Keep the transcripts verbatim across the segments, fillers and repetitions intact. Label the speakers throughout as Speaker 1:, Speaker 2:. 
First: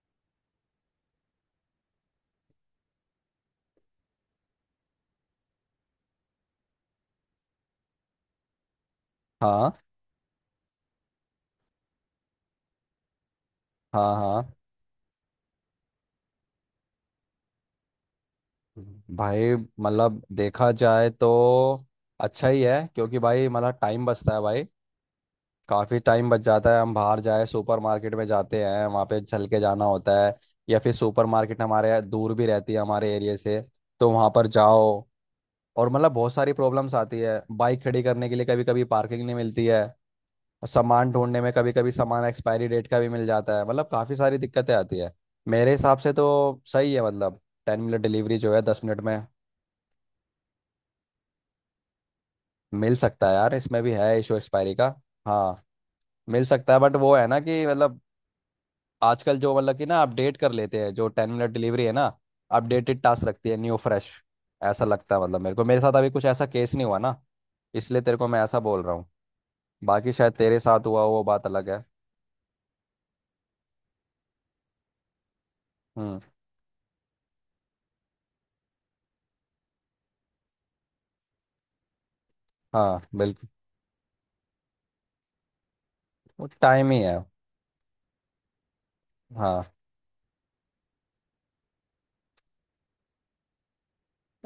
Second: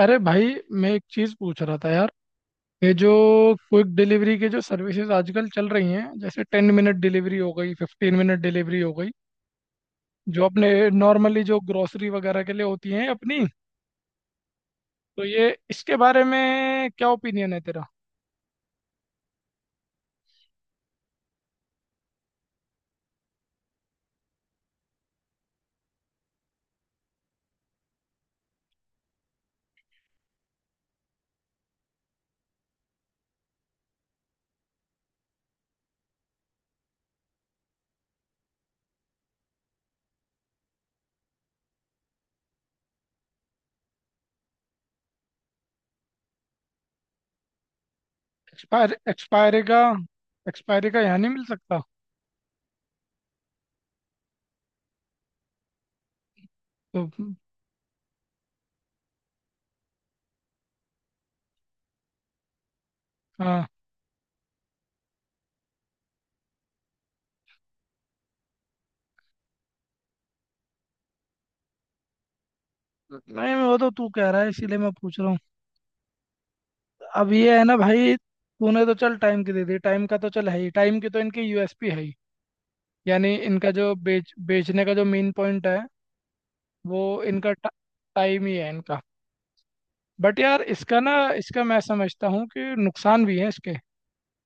Speaker 1: अरे भाई, मैं एक चीज पूछ रहा था यार। ये जो क्विक डिलीवरी के जो सर्विसेज आजकल चल रही हैं, जैसे टेन मिनट डिलीवरी हो गई, फिफ्टीन मिनट डिलीवरी हो गई,
Speaker 2: हाँ
Speaker 1: जो अपने नॉर्मली जो ग्रोसरी वगैरह के लिए होती हैं अपनी,
Speaker 2: हाँ हाँ
Speaker 1: तो ये इसके बारे में क्या ओपिनियन है तेरा?
Speaker 2: भाई मतलब देखा जाए तो अच्छा ही है क्योंकि भाई मतलब टाइम बचता है भाई। काफ़ी टाइम बच जाता है। हम बाहर जाए सुपरमार्केट में जाते हैं वहाँ पे चल के जाना होता है या फिर सुपरमार्केट हमारे दूर भी रहती है हमारे एरिया से तो वहाँ पर जाओ और मतलब बहुत सारी प्रॉब्लम्स आती है। बाइक खड़ी करने के लिए कभी कभी पार्किंग नहीं मिलती है। सामान ढूंढने में कभी कभी सामान एक्सपायरी डेट का भी मिल जाता है मतलब काफ़ी सारी दिक्कतें आती है। मेरे हिसाब से तो सही है मतलब। टेन मिनट डिलीवरी जो है दस
Speaker 1: एक्सपायर
Speaker 2: मिनट में
Speaker 1: एक्सपायरी का। एक्सपायरी का यहाँ नहीं मिल सकता।
Speaker 2: मिल सकता है यार, इसमें भी है इशू एक्सपायरी का। हाँ, मिल सकता है बट
Speaker 1: तो
Speaker 2: वो है ना कि मतलब आजकल जो मतलब कि ना अपडेट कर लेते हैं, जो टेन मिनट डिलीवरी है ना अपडेटेड टास्क रखती है,
Speaker 1: हाँ।
Speaker 2: New fresh. ऐसा लगता है मतलब, मेरे को मेरे साथ अभी कुछ ऐसा केस नहीं हुआ ना, इसलिए तेरे को मैं ऐसा बोल रहा हूँ। बाकी शायद तेरे साथ हुआ हो, वो बात अलग है।
Speaker 1: नहीं, वो तो तू कह रहा है इसीलिए मैं पूछ रहा हूँ।
Speaker 2: हम्म।
Speaker 1: अब ये है ना भाई, तूने तो चल टाइम की दे दी, टाइम का तो चल है ही, टाइम की तो इनकी यूएसपी है ही।
Speaker 2: हाँ,
Speaker 1: यानी
Speaker 2: बिल्कुल।
Speaker 1: इनका जो बेच बेचने का जो मेन पॉइंट है,
Speaker 2: वो टाइम ही
Speaker 1: वो
Speaker 2: है।
Speaker 1: इनका टाइम ही है इनका।
Speaker 2: हाँ।
Speaker 1: बट यार इसका ना, इसका मैं समझता हूँ कि नुकसान भी है इसके।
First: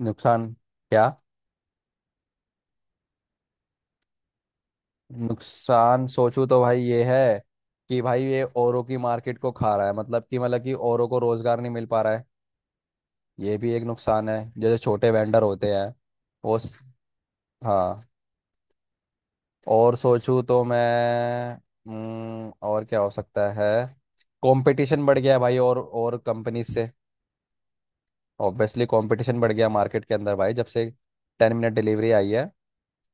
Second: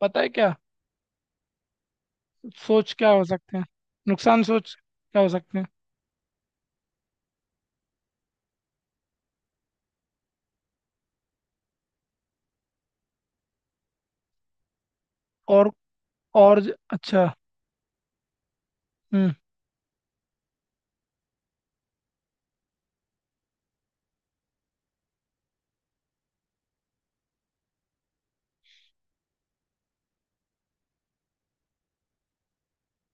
Speaker 1: पता है
Speaker 2: नुकसान।
Speaker 1: क्या?
Speaker 2: क्या।
Speaker 1: सोच क्या हो सकते हैं? नुकसान सोच क्या हो सकते हैं?
Speaker 2: नुकसान सोचूं तो भाई ये है कि भाई ये औरों की मार्केट को खा रहा है, मतलब कि मतलब कि औरों को रोजगार नहीं मिल पा रहा है। ये भी एक नुकसान है, जैसे छोटे वेंडर
Speaker 1: और,
Speaker 2: होते हैं। वो
Speaker 1: और ज-
Speaker 2: स-
Speaker 1: अच्छा।
Speaker 2: हाँ।
Speaker 1: हम्म।
Speaker 2: और सोचूं तो मैं। हम्म, और क्या हो सकता है। कंपटीशन बढ़ गया है भाई, और और कंपनीज से। ऑब्वियसली कंपटीशन बढ़ गया मार्केट के अंदर भाई, जब से टेन मिनट डिलीवरी आई है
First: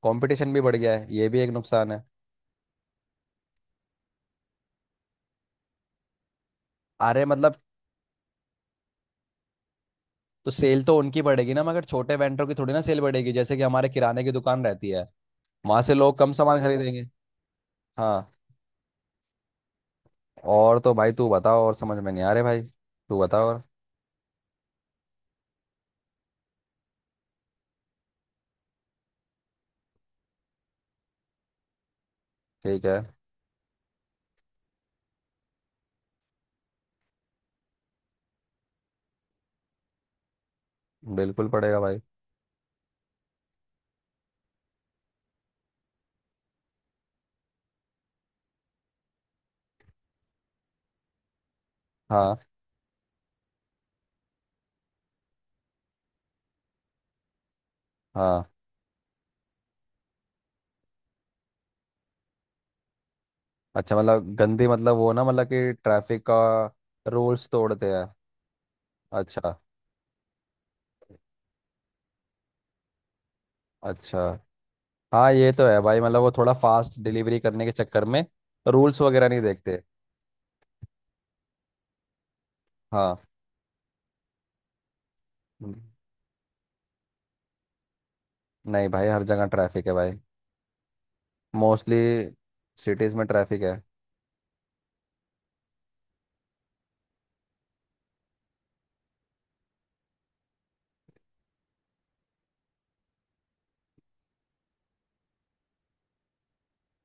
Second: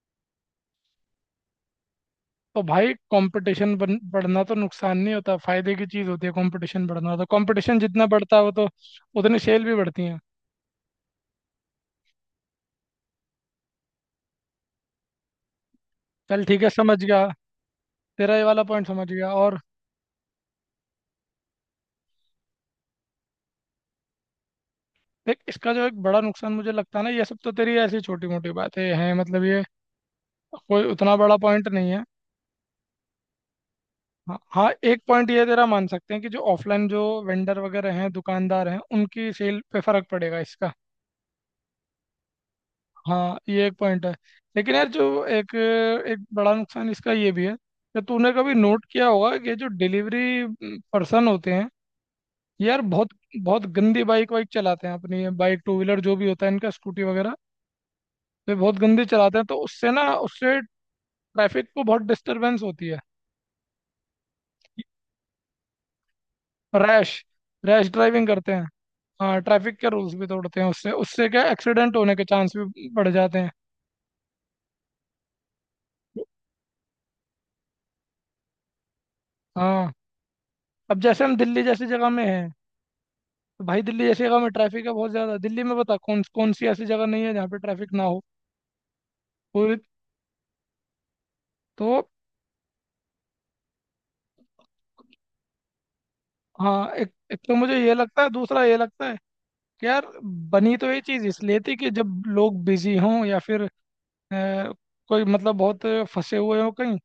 Speaker 2: कंपटीशन भी बढ़ गया है, ये भी एक नुकसान है।
Speaker 1: तो भाई कंपटीशन बढ़ना तो नुकसान नहीं होता, फायदे की चीज़ होती है। कंपटीशन बढ़ना,
Speaker 2: अरे
Speaker 1: तो
Speaker 2: मतलब
Speaker 1: कंपटीशन जितना बढ़ता है वो तो उतनी सेल भी बढ़ती है।
Speaker 2: तो सेल तो उनकी बढ़ेगी ना, मगर छोटे वेंडर की थोड़ी ना सेल बढ़ेगी, जैसे कि हमारे किराने की दुकान रहती है, वहां से लोग कम
Speaker 1: चल
Speaker 2: सामान
Speaker 1: ठीक है, समझ
Speaker 2: खरीदेंगे।
Speaker 1: गया।
Speaker 2: हाँ।
Speaker 1: तेरा ये वाला पॉइंट समझ गया, और
Speaker 2: और तो भाई तू बताओ और, समझ में नहीं आ रहे भाई, तू बताओ और।
Speaker 1: देख इसका जो एक बड़ा नुकसान मुझे लगता है ना, ये सब तो तेरी ऐसी छोटी मोटी बातें हैं, मतलब ये कोई उतना बड़ा पॉइंट नहीं है।
Speaker 2: ठीक है।
Speaker 1: हाँ हाँ, एक पॉइंट ये तेरा मान सकते हैं कि जो ऑफलाइन जो वेंडर वगैरह हैं, दुकानदार हैं, उनकी सेल पे फर्क पड़ेगा इसका।
Speaker 2: बिल्कुल पड़ेगा भाई।
Speaker 1: हाँ ये एक पॉइंट है। लेकिन यार जो एक, एक बड़ा नुकसान इसका ये भी है कि तूने कभी नोट किया होगा कि जो डिलीवरी पर्सन होते हैं,
Speaker 2: हाँ,
Speaker 1: ये यार बहुत बहुत गंदी बाइक वाइक चलाते हैं, अपनी बाइक टू व्हीलर जो भी होता है इनका, स्कूटी वगैरह,
Speaker 2: हाँ।
Speaker 1: ये बहुत गंदी चलाते हैं। तो उससे ना, उससे ट्रैफिक को बहुत डिस्टरबेंस होती है।
Speaker 2: अच्छा, मतलब गंदी मतलब वो ना, मतलब कि ट्रैफिक का
Speaker 1: रैश,
Speaker 2: रूल्स
Speaker 1: रैश
Speaker 2: तोड़ते हैं।
Speaker 1: ड्राइविंग करते हैं। हाँ
Speaker 2: अच्छा।
Speaker 1: ट्रैफिक के रूल्स भी तोड़ते हैं। उससे, उससे क्या एक्सीडेंट होने के चांस भी बढ़ जाते हैं।
Speaker 2: अच्छा, हाँ ये तो है भाई, मतलब वो थोड़ा फास्ट डिलीवरी करने के चक्कर में रूल्स वगैरह नहीं देखते।
Speaker 1: हाँ अब जैसे हम दिल्ली जैसी जगह में हैं,
Speaker 2: हाँ।
Speaker 1: तो भाई दिल्ली जैसी जगह में ट्रैफिक है बहुत ज़्यादा। दिल्ली में
Speaker 2: हम्म,
Speaker 1: बता कौन कौन सी ऐसी जगह नहीं है जहाँ पे ट्रैफिक ना हो?
Speaker 2: नहीं भाई, हर जगह
Speaker 1: पूरी।
Speaker 2: ट्रैफिक है भाई।
Speaker 1: तो
Speaker 2: मोस्टली सिटीज़ में ट्रैफिक है।
Speaker 1: हाँ, एक, एक तो मुझे ये लगता है, दूसरा ये लगता है कि यार बनी तो ये चीज़ इसलिए थी कि जब लोग बिजी हों या फिर अ, कोई मतलब बहुत फंसे हुए हों कहीं।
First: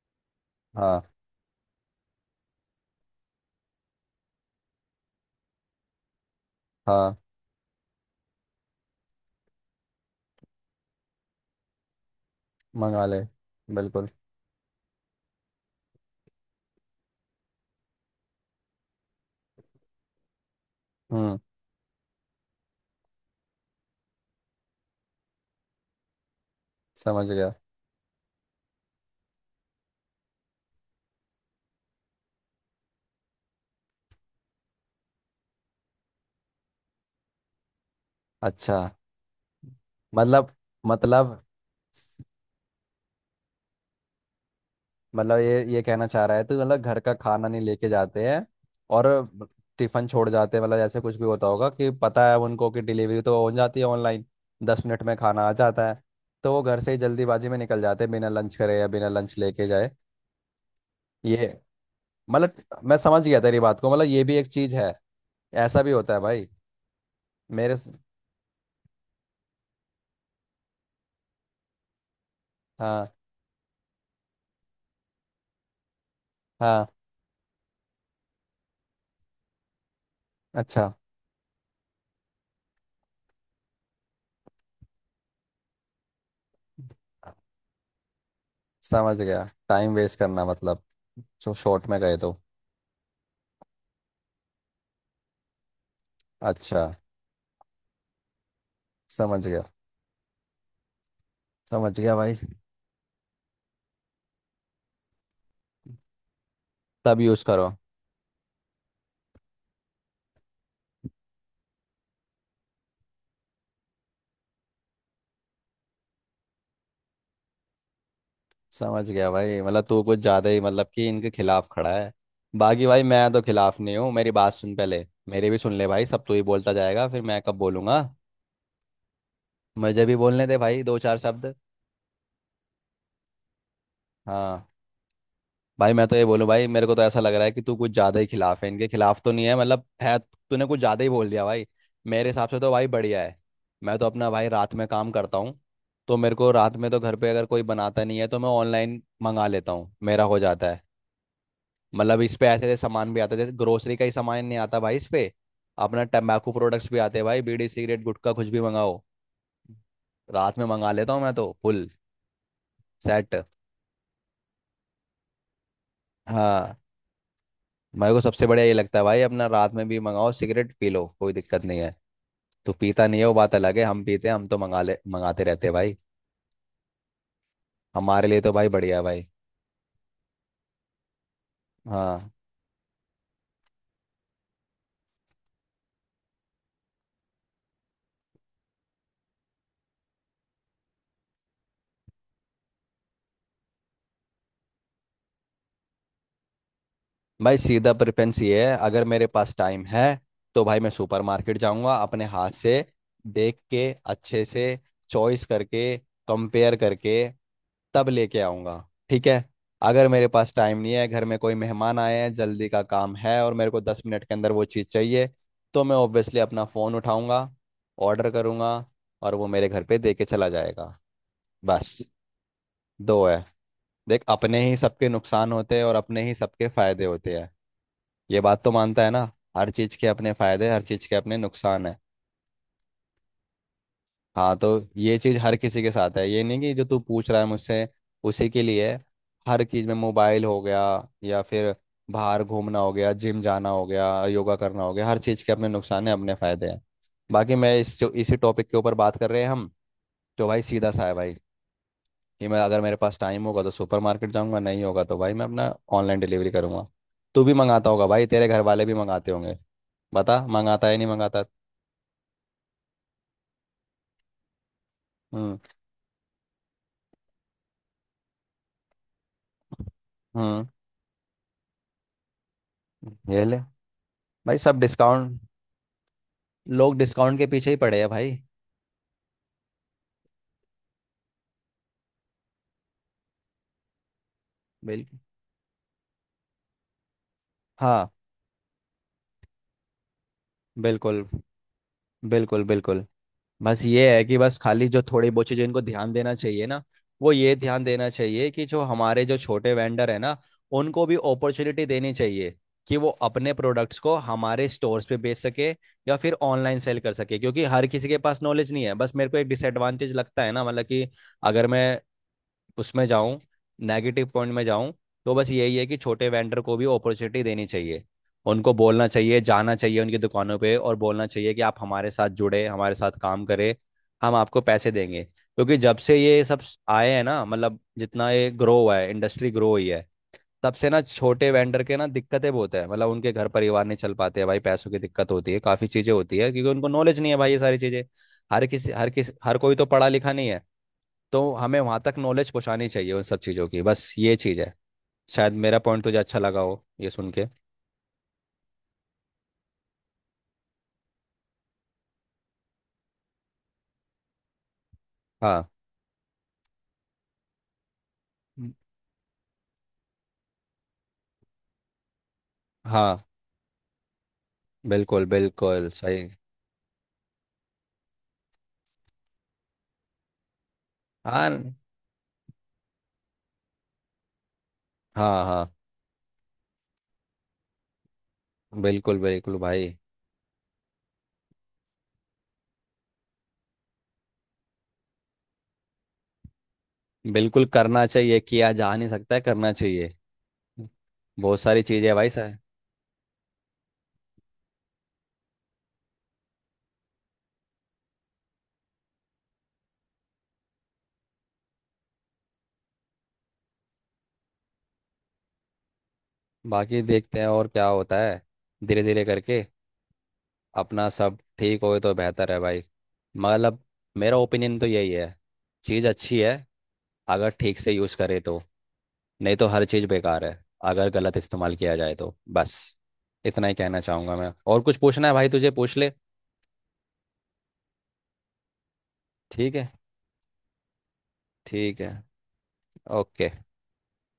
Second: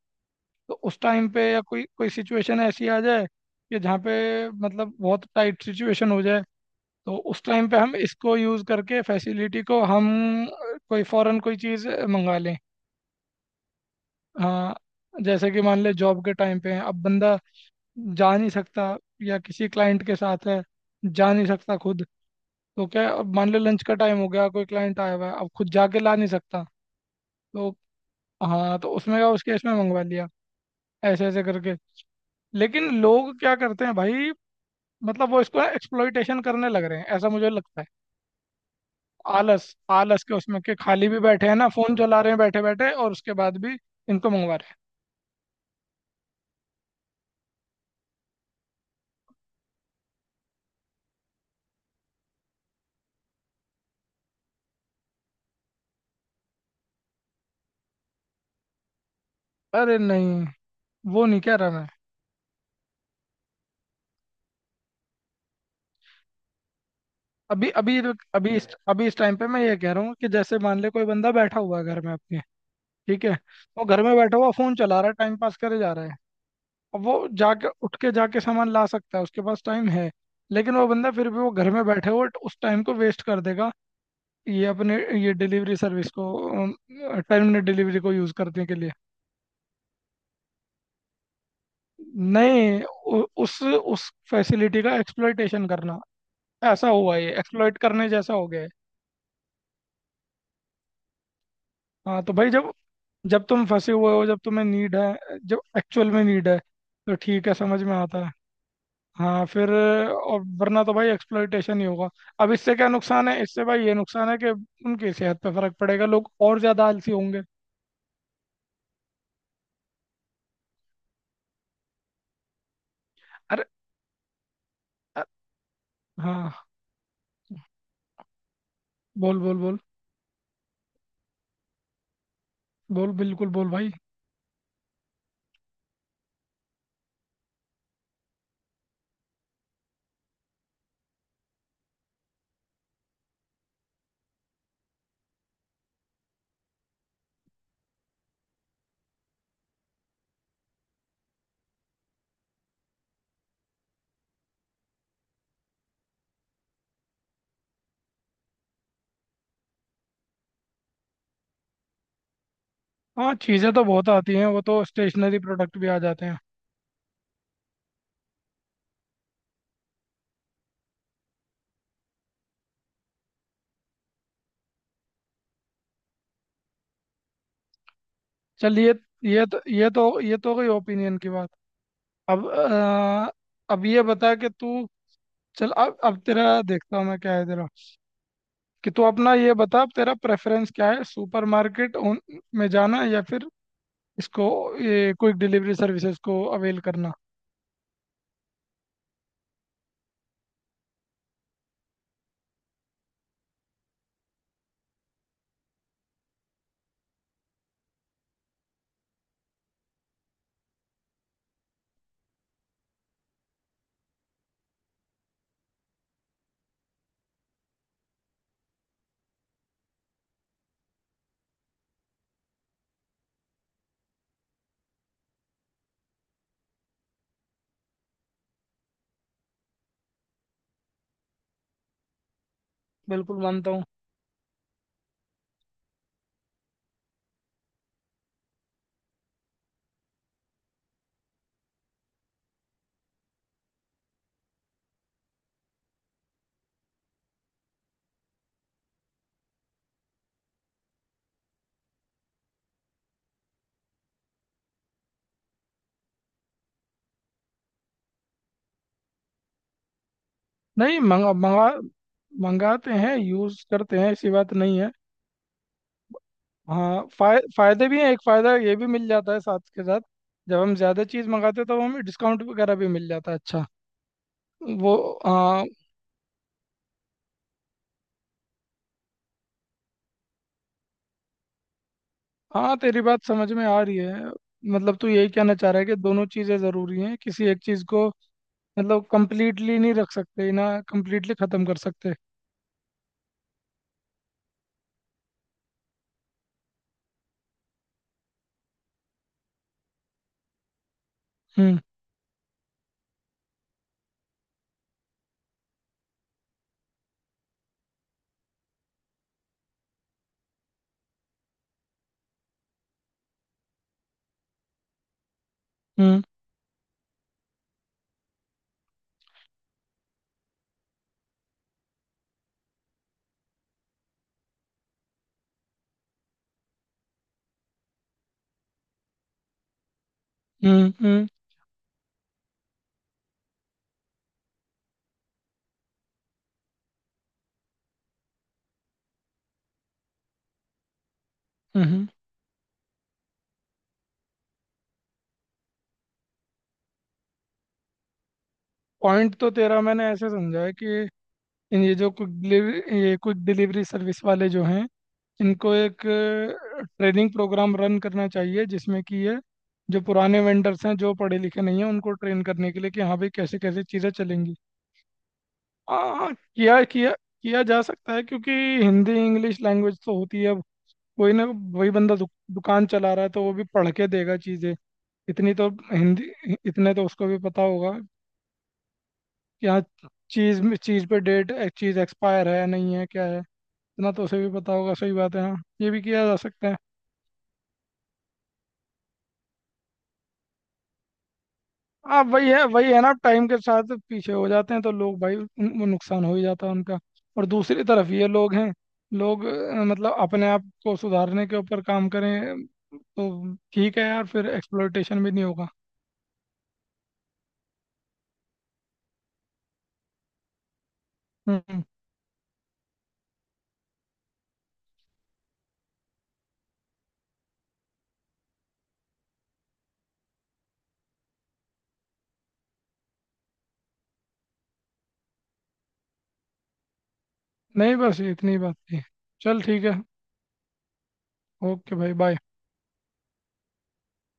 Speaker 1: तो उस
Speaker 2: हाँ।
Speaker 1: टाइम पे, या कोई कोई सिचुएशन ऐसी आ जाए कि जहाँ पे मतलब बहुत टाइट सिचुएशन हो जाए,
Speaker 2: हाँ।
Speaker 1: तो उस टाइम पे हम इसको यूज़ करके फैसिलिटी को हम अ, कोई फॉरेन कोई चीज़ अ, मंगा लें।
Speaker 2: मंगा ले, बिल्कुल।
Speaker 1: हाँ। जैसे कि मान ले जॉब के टाइम पे हैं, अब बंदा जा नहीं सकता, या किसी क्लाइंट के साथ है, जा
Speaker 2: हम्म।
Speaker 1: नहीं सकता खुद। तो क्या, अब मान ले लंच का टाइम हो गया, कोई क्लाइंट आया हुआ है, अब खुद जाके ला नहीं सकता।
Speaker 2: समझ गया।
Speaker 1: तो हाँ, तो उसमें क्या, उस केस में मंगवा लिया, ऐसे ऐसे करके। लेकिन लोग क्या करते हैं भाई, मतलब वो इसको एक्सप्लॉइटेशन करने लग रहे हैं ऐसा मुझे लगता है।
Speaker 2: अच्छा,
Speaker 1: आलस, आलस के
Speaker 2: मतलब
Speaker 1: उसमें के खाली भी
Speaker 2: मतलब
Speaker 1: बैठे हैं ना, फोन चला रहे हैं बैठे बैठे, और उसके बाद भी इनको मंगवा रहे
Speaker 2: मतलब ये ये कहना चाह रहा है तो, मतलब घर का खाना नहीं लेके जाते हैं और टिफिन छोड़ जाते हैं, मतलब जैसे कुछ भी होता होगा कि पता है उनको कि डिलीवरी तो हो जाती है ऑनलाइन, दस मिनट में खाना आ जाता है, तो वो घर से ही जल्दीबाजी में निकल जाते हैं बिना लंच करे या बिना लंच लेके
Speaker 1: हैं।
Speaker 2: जाए।
Speaker 1: अरे नहीं, वो नहीं
Speaker 2: ये
Speaker 1: कह रहा मैं।
Speaker 2: मतलब मैं समझ गया तेरी बात को, मतलब ये भी एक चीज़ है। ऐसा भी होता है भाई।
Speaker 1: अभी
Speaker 2: मेरे स-
Speaker 1: अभी तो- अभी इस अभी इस टाइम पे मैं ये कह रहा हूँ कि जैसे मान ले कोई बंदा बैठा हुआ है घर में अपने,
Speaker 2: हाँ।
Speaker 1: ठीक है, वो घर में बैठा हुआ फोन चला रहा है, टाइम पास करे जा रहा है।
Speaker 2: हाँ।
Speaker 1: अब वो जाके उठ के जाके सामान ला सकता है, उसके पास टाइम है। लेकिन वो
Speaker 2: अच्छा,
Speaker 1: बंदा फिर भी वो घर में बैठे हुए उस टाइम को वेस्ट कर देगा, ये अपने ये डिलीवरी सर्विस को, टाइम मिनट डिलीवरी को यूज़ करने के लिए।
Speaker 2: समझ गया। टाइम वेस्ट करना मतलब, जो शॉर्ट में गए तो।
Speaker 1: नहीं उ, उस उस फैसिलिटी का एक्सप्लॉयटेशन करना,
Speaker 2: अच्छा।
Speaker 1: ऐसा हुआ, ये एक्सप्लॉयट करने जैसा हो गया है।
Speaker 2: समझ गया। समझ गया
Speaker 1: हाँ तो
Speaker 2: भाई।
Speaker 1: भाई जब, जब तुम फंसे हुए हो, जब तुम्हें नीड है, जब एक्चुअल में नीड है, तो
Speaker 2: तब यूज़
Speaker 1: ठीक है,
Speaker 2: करो।
Speaker 1: समझ में आता है। हाँ फिर, और वरना तो भाई एक्सप्लॉयटेशन ही होगा। अब इससे क्या नुकसान है, इससे भाई ये नुकसान है कि उनकी सेहत पे फर्क पड़ेगा, लोग और ज़्यादा आलसी होंगे।
Speaker 2: समझ गया भाई, मतलब तू कुछ ज़्यादा ही, मतलब कि इनके खिलाफ खड़ा है। बाकी भाई मैं तो
Speaker 1: अरे,
Speaker 2: खिलाफ नहीं हूँ। मेरी बात सुन पहले,
Speaker 1: अ-
Speaker 2: मेरी भी सुन ले भाई, सब तू ही
Speaker 1: हाँ,
Speaker 2: बोलता जाएगा फिर मैं कब बोलूँगा।
Speaker 1: बोल बोल बोल।
Speaker 2: मुझे भी बोलने दे भाई, दो चार शब्द।
Speaker 1: बोल बिल्कुल बोल भाई।
Speaker 2: हाँ। भाई मैं तो ये बोलूं भाई, मेरे को तो ऐसा लग रहा है कि तू कुछ ज्यादा ही खिलाफ है, इनके खिलाफ तो नहीं है मतलब, है तूने कुछ ज्यादा ही बोल दिया भाई। मेरे हिसाब से तो भाई बढ़िया है। मैं तो अपना भाई रात में काम करता हूँ, तो मेरे को रात में तो घर पे अगर कोई बनाता नहीं है तो मैं ऑनलाइन मंगा लेता हूँ, मेरा हो जाता है। मतलब इस पे ऐसे ऐसे सामान भी आता है, जैसे ग्रोसरी का ही सामान नहीं आता भाई इस पे। अपना टम्बाकू प्रोडक्ट्स भी आते हैं भाई, बीड़ी, सिगरेट, गुटखा, कुछ भी मंगाओ, रात में मंगा लेता हूँ मैं, तो फुल सेट।
Speaker 1: हाँ चीज़ें तो बहुत आती हैं, वो तो स्टेशनरी प्रोडक्ट भी आ जाते हैं।
Speaker 2: हाँ। मेरे को सबसे बढ़िया ये लगता है भाई, अपना रात में भी मंगाओ, सिगरेट पी लो, कोई दिक्कत नहीं है। तू पीता नहीं है वो बात अलग है, हम पीते हैं, हम तो मंगा ले मंगाते रहते हैं भाई। हमारे लिए तो भाई
Speaker 1: चलिए,
Speaker 2: बढ़िया है भाई।
Speaker 1: ये तो ये तो ये तो गई ओपिनियन की बात।
Speaker 2: हाँ।
Speaker 1: अब अ, अब ये बता कि तू, चल अब अब तेरा, देखता हूँ मैं क्या है तेरा, कि तू अपना ये बता, अब तेरा प्रेफरेंस क्या है, सुपरमार्केट उन में जाना या फिर इसको, ये क्विक डिलीवरी सर्विसेज को अवेल करना।
Speaker 2: भाई सीधा प्रेफरेंस ये है, अगर मेरे पास टाइम है तो भाई मैं सुपरमार्केट जाऊंगा, अपने हाथ से देख के, अच्छे से चॉइस करके, कंपेयर करके, तब लेके आऊंगा। ठीक है। अगर मेरे पास टाइम नहीं है, घर में कोई मेहमान आए हैं, जल्दी का काम है और मेरे को दस मिनट के अंदर वो चीज़ चाहिए, तो मैं ऑब्वियसली अपना फ़ोन उठाऊंगा, ऑर्डर करूंगा और वो मेरे घर पे दे के चला जाएगा, बस। दो है। देख, अपने ही सबके नुकसान होते हैं और अपने ही सबके फायदे होते हैं। ये बात तो मानता है ना। हर चीज के अपने फायदे, हर चीज के अपने नुकसान है।
Speaker 1: बिल्कुल मानता हूँ।
Speaker 2: हाँ, तो ये चीज हर किसी के साथ है, ये नहीं कि जो तू पूछ रहा है मुझसे उसी के लिए है। हर चीज में, मोबाइल हो गया या फिर बाहर घूमना हो गया, जिम जाना हो गया, योगा करना हो गया, हर चीज के अपने नुकसान है अपने फायदे हैं। बाकी मैं इस जो इसी टॉपिक के ऊपर बात कर रहे हैं हम, तो भाई सीधा सा है भाई, कि मैं अगर मेरे पास टाइम होगा तो सुपरमार्केट जाऊंगा, नहीं होगा तो भाई मैं अपना ऑनलाइन डिलीवरी करूंगा। तू भी मंगाता होगा भाई, तेरे घर वाले भी मंगाते होंगे, बता मंगाता है
Speaker 1: नहीं
Speaker 2: नहीं
Speaker 1: मंगा
Speaker 2: मंगाता।
Speaker 1: मंगा मंगाते हैं, यूज़ करते हैं, ऐसी बात नहीं है।
Speaker 2: हम्म।
Speaker 1: हाँ फाय, फायदे भी हैं, एक फायदा ये भी मिल जाता है साथ के साथ, जब
Speaker 2: हम्म।
Speaker 1: हम ज्यादा चीज मंगाते हैं तो हमें डिस्काउंट वगैरह भी मिल जाता है।
Speaker 2: ये ले,
Speaker 1: अच्छा।
Speaker 2: भाई सब
Speaker 1: वो,
Speaker 2: डिस्काउंट,
Speaker 1: हाँ
Speaker 2: लोग डिस्काउंट के पीछे ही पड़े हैं भाई।
Speaker 1: हाँ, तेरी बात समझ में आ रही है। मतलब तू
Speaker 2: बिल्कुल।
Speaker 1: यही कहना चाह रहा है कि दोनों चीजें जरूरी हैं, किसी एक चीज को
Speaker 2: हाँ।
Speaker 1: मतलब कंप्लीटली नहीं रख सकते, ना
Speaker 2: बिल्कुल,
Speaker 1: कंप्लीटली खत्म कर सकते।
Speaker 2: बिल्कुल। बिल्कुल। बस ये है कि बस खाली जो थोड़ी बहुत चीजें इनको ध्यान देना चाहिए ना, वो ये ध्यान देना चाहिए कि जो हमारे जो छोटे वेंडर है ना, उनको भी
Speaker 1: हम्म
Speaker 2: अपॉर्चुनिटी देनी चाहिए कि वो अपने प्रोडक्ट्स को हमारे स्टोर्स पे बेच सके या फिर ऑनलाइन सेल कर सके, क्योंकि हर किसी के पास नॉलेज नहीं है। बस मेरे को एक डिसएडवांटेज लगता है ना, मतलब कि अगर मैं उसमें जाऊं, नेगेटिव पॉइंट में जाऊं, तो बस यही है कि
Speaker 1: हम्म
Speaker 2: छोटे वेंडर को भी अपॉर्चुनिटी देनी चाहिए। उनको बोलना चाहिए, जाना चाहिए उनकी दुकानों पे और बोलना चाहिए कि आप हमारे साथ जुड़े, हमारे साथ काम करें, हम आपको पैसे देंगे, क्योंकि जब से ये सब आए हैं ना, मतलब जितना ये ग्रो हुआ है, इंडस्ट्री ग्रो हुई है, तब से
Speaker 1: हम्म
Speaker 2: ना
Speaker 1: हम्म
Speaker 2: छोटे वेंडर के ना दिक्कतें बहुत है, मतलब उनके घर परिवार नहीं चल पाते हैं भाई, पैसों की दिक्कत होती है, काफ़ी चीज़ें होती है, क्योंकि उनको नॉलेज नहीं है भाई ये सारी चीज़ें। हर किसी हर किस हर कोई तो पढ़ा लिखा नहीं है, तो हमें वहां
Speaker 1: हम्म
Speaker 2: तक नॉलेज पहुंचानी चाहिए उन सब चीजों की, बस ये चीज है। शायद मेरा पॉइंट तुझे अच्छा लगा हो ये सुन के।
Speaker 1: पॉइंट तो तेरा मैंने ऐसे समझा है कि ये जो क्विक डिलीवरी, ये क्विक डिलीवरी सर्विस वाले जो हैं,
Speaker 2: हाँ,
Speaker 1: इनको एक ट्रेनिंग प्रोग्राम रन करना चाहिए
Speaker 2: हम्म।
Speaker 1: जिसमें कि ये जो पुराने वेंडर्स हैं, जो पढ़े लिखे नहीं हैं, उनको ट्रेन करने के लिए कि हाँ
Speaker 2: हाँ,
Speaker 1: भाई कैसे कैसे चीज़ें चलेंगी।
Speaker 2: बिल्कुल बिल्कुल सही।
Speaker 1: हाँ किया, किया, किया जा सकता है क्योंकि हिंदी इंग्लिश लैंग्वेज तो होती है। अब कोई ना,
Speaker 2: हाँ,
Speaker 1: वही बंदा दुक, दुकान चला रहा है तो वो भी पढ़ के देगा चीज़ें।
Speaker 2: हाँ।
Speaker 1: इतनी तो
Speaker 2: हाँ,
Speaker 1: हिंदी, इतने तो उसको भी पता होगा
Speaker 2: बिल्कुल बिल्कुल
Speaker 1: कि हाँ
Speaker 2: भाई।
Speaker 1: चीज़ में- चीज़ पे डेट, चीज़ एक्सपायर है नहीं है क्या है, इतना तो उसे भी पता होगा। सही बात है, हाँ ये भी किया जा सकता है।
Speaker 2: बिल्कुल करना चाहिए, किया जा नहीं सकता है, करना चाहिए। बहुत सारी चीजें हैं
Speaker 1: हाँ
Speaker 2: भाई
Speaker 1: वही
Speaker 2: सर।
Speaker 1: है, वही है ना, टाइम के साथ पीछे हो जाते हैं तो लोग भाई उन- वो नुकसान हो ही जाता है उनका। और दूसरी तरफ ये लोग हैं, लोग अ, मतलब अपने आप को सुधारने के ऊपर काम करें तो ठीक है यार, फिर एक्सप्लोइटेशन भी नहीं होगा।
Speaker 2: बाकी देखते हैं और क्या होता है, धीरे धीरे करके अपना सब ठीक
Speaker 1: हम्म।
Speaker 2: होए तो बेहतर है भाई। मतलब मेरा ओपिनियन तो यही है। चीज़ अच्छी है अगर ठीक से यूज़ करे तो, नहीं तो हर चीज़ बेकार है अगर गलत इस्तेमाल किया जाए तो। बस इतना ही कहना चाहूँगा मैं, और कुछ पूछना है भाई तुझे, पूछ ले।
Speaker 1: नहीं बस इतनी बात थी। चल
Speaker 2: ठीक
Speaker 1: ठीक
Speaker 2: है।
Speaker 1: है। ओके
Speaker 2: ठीक है।
Speaker 1: भाई, बाय।
Speaker 2: ओके।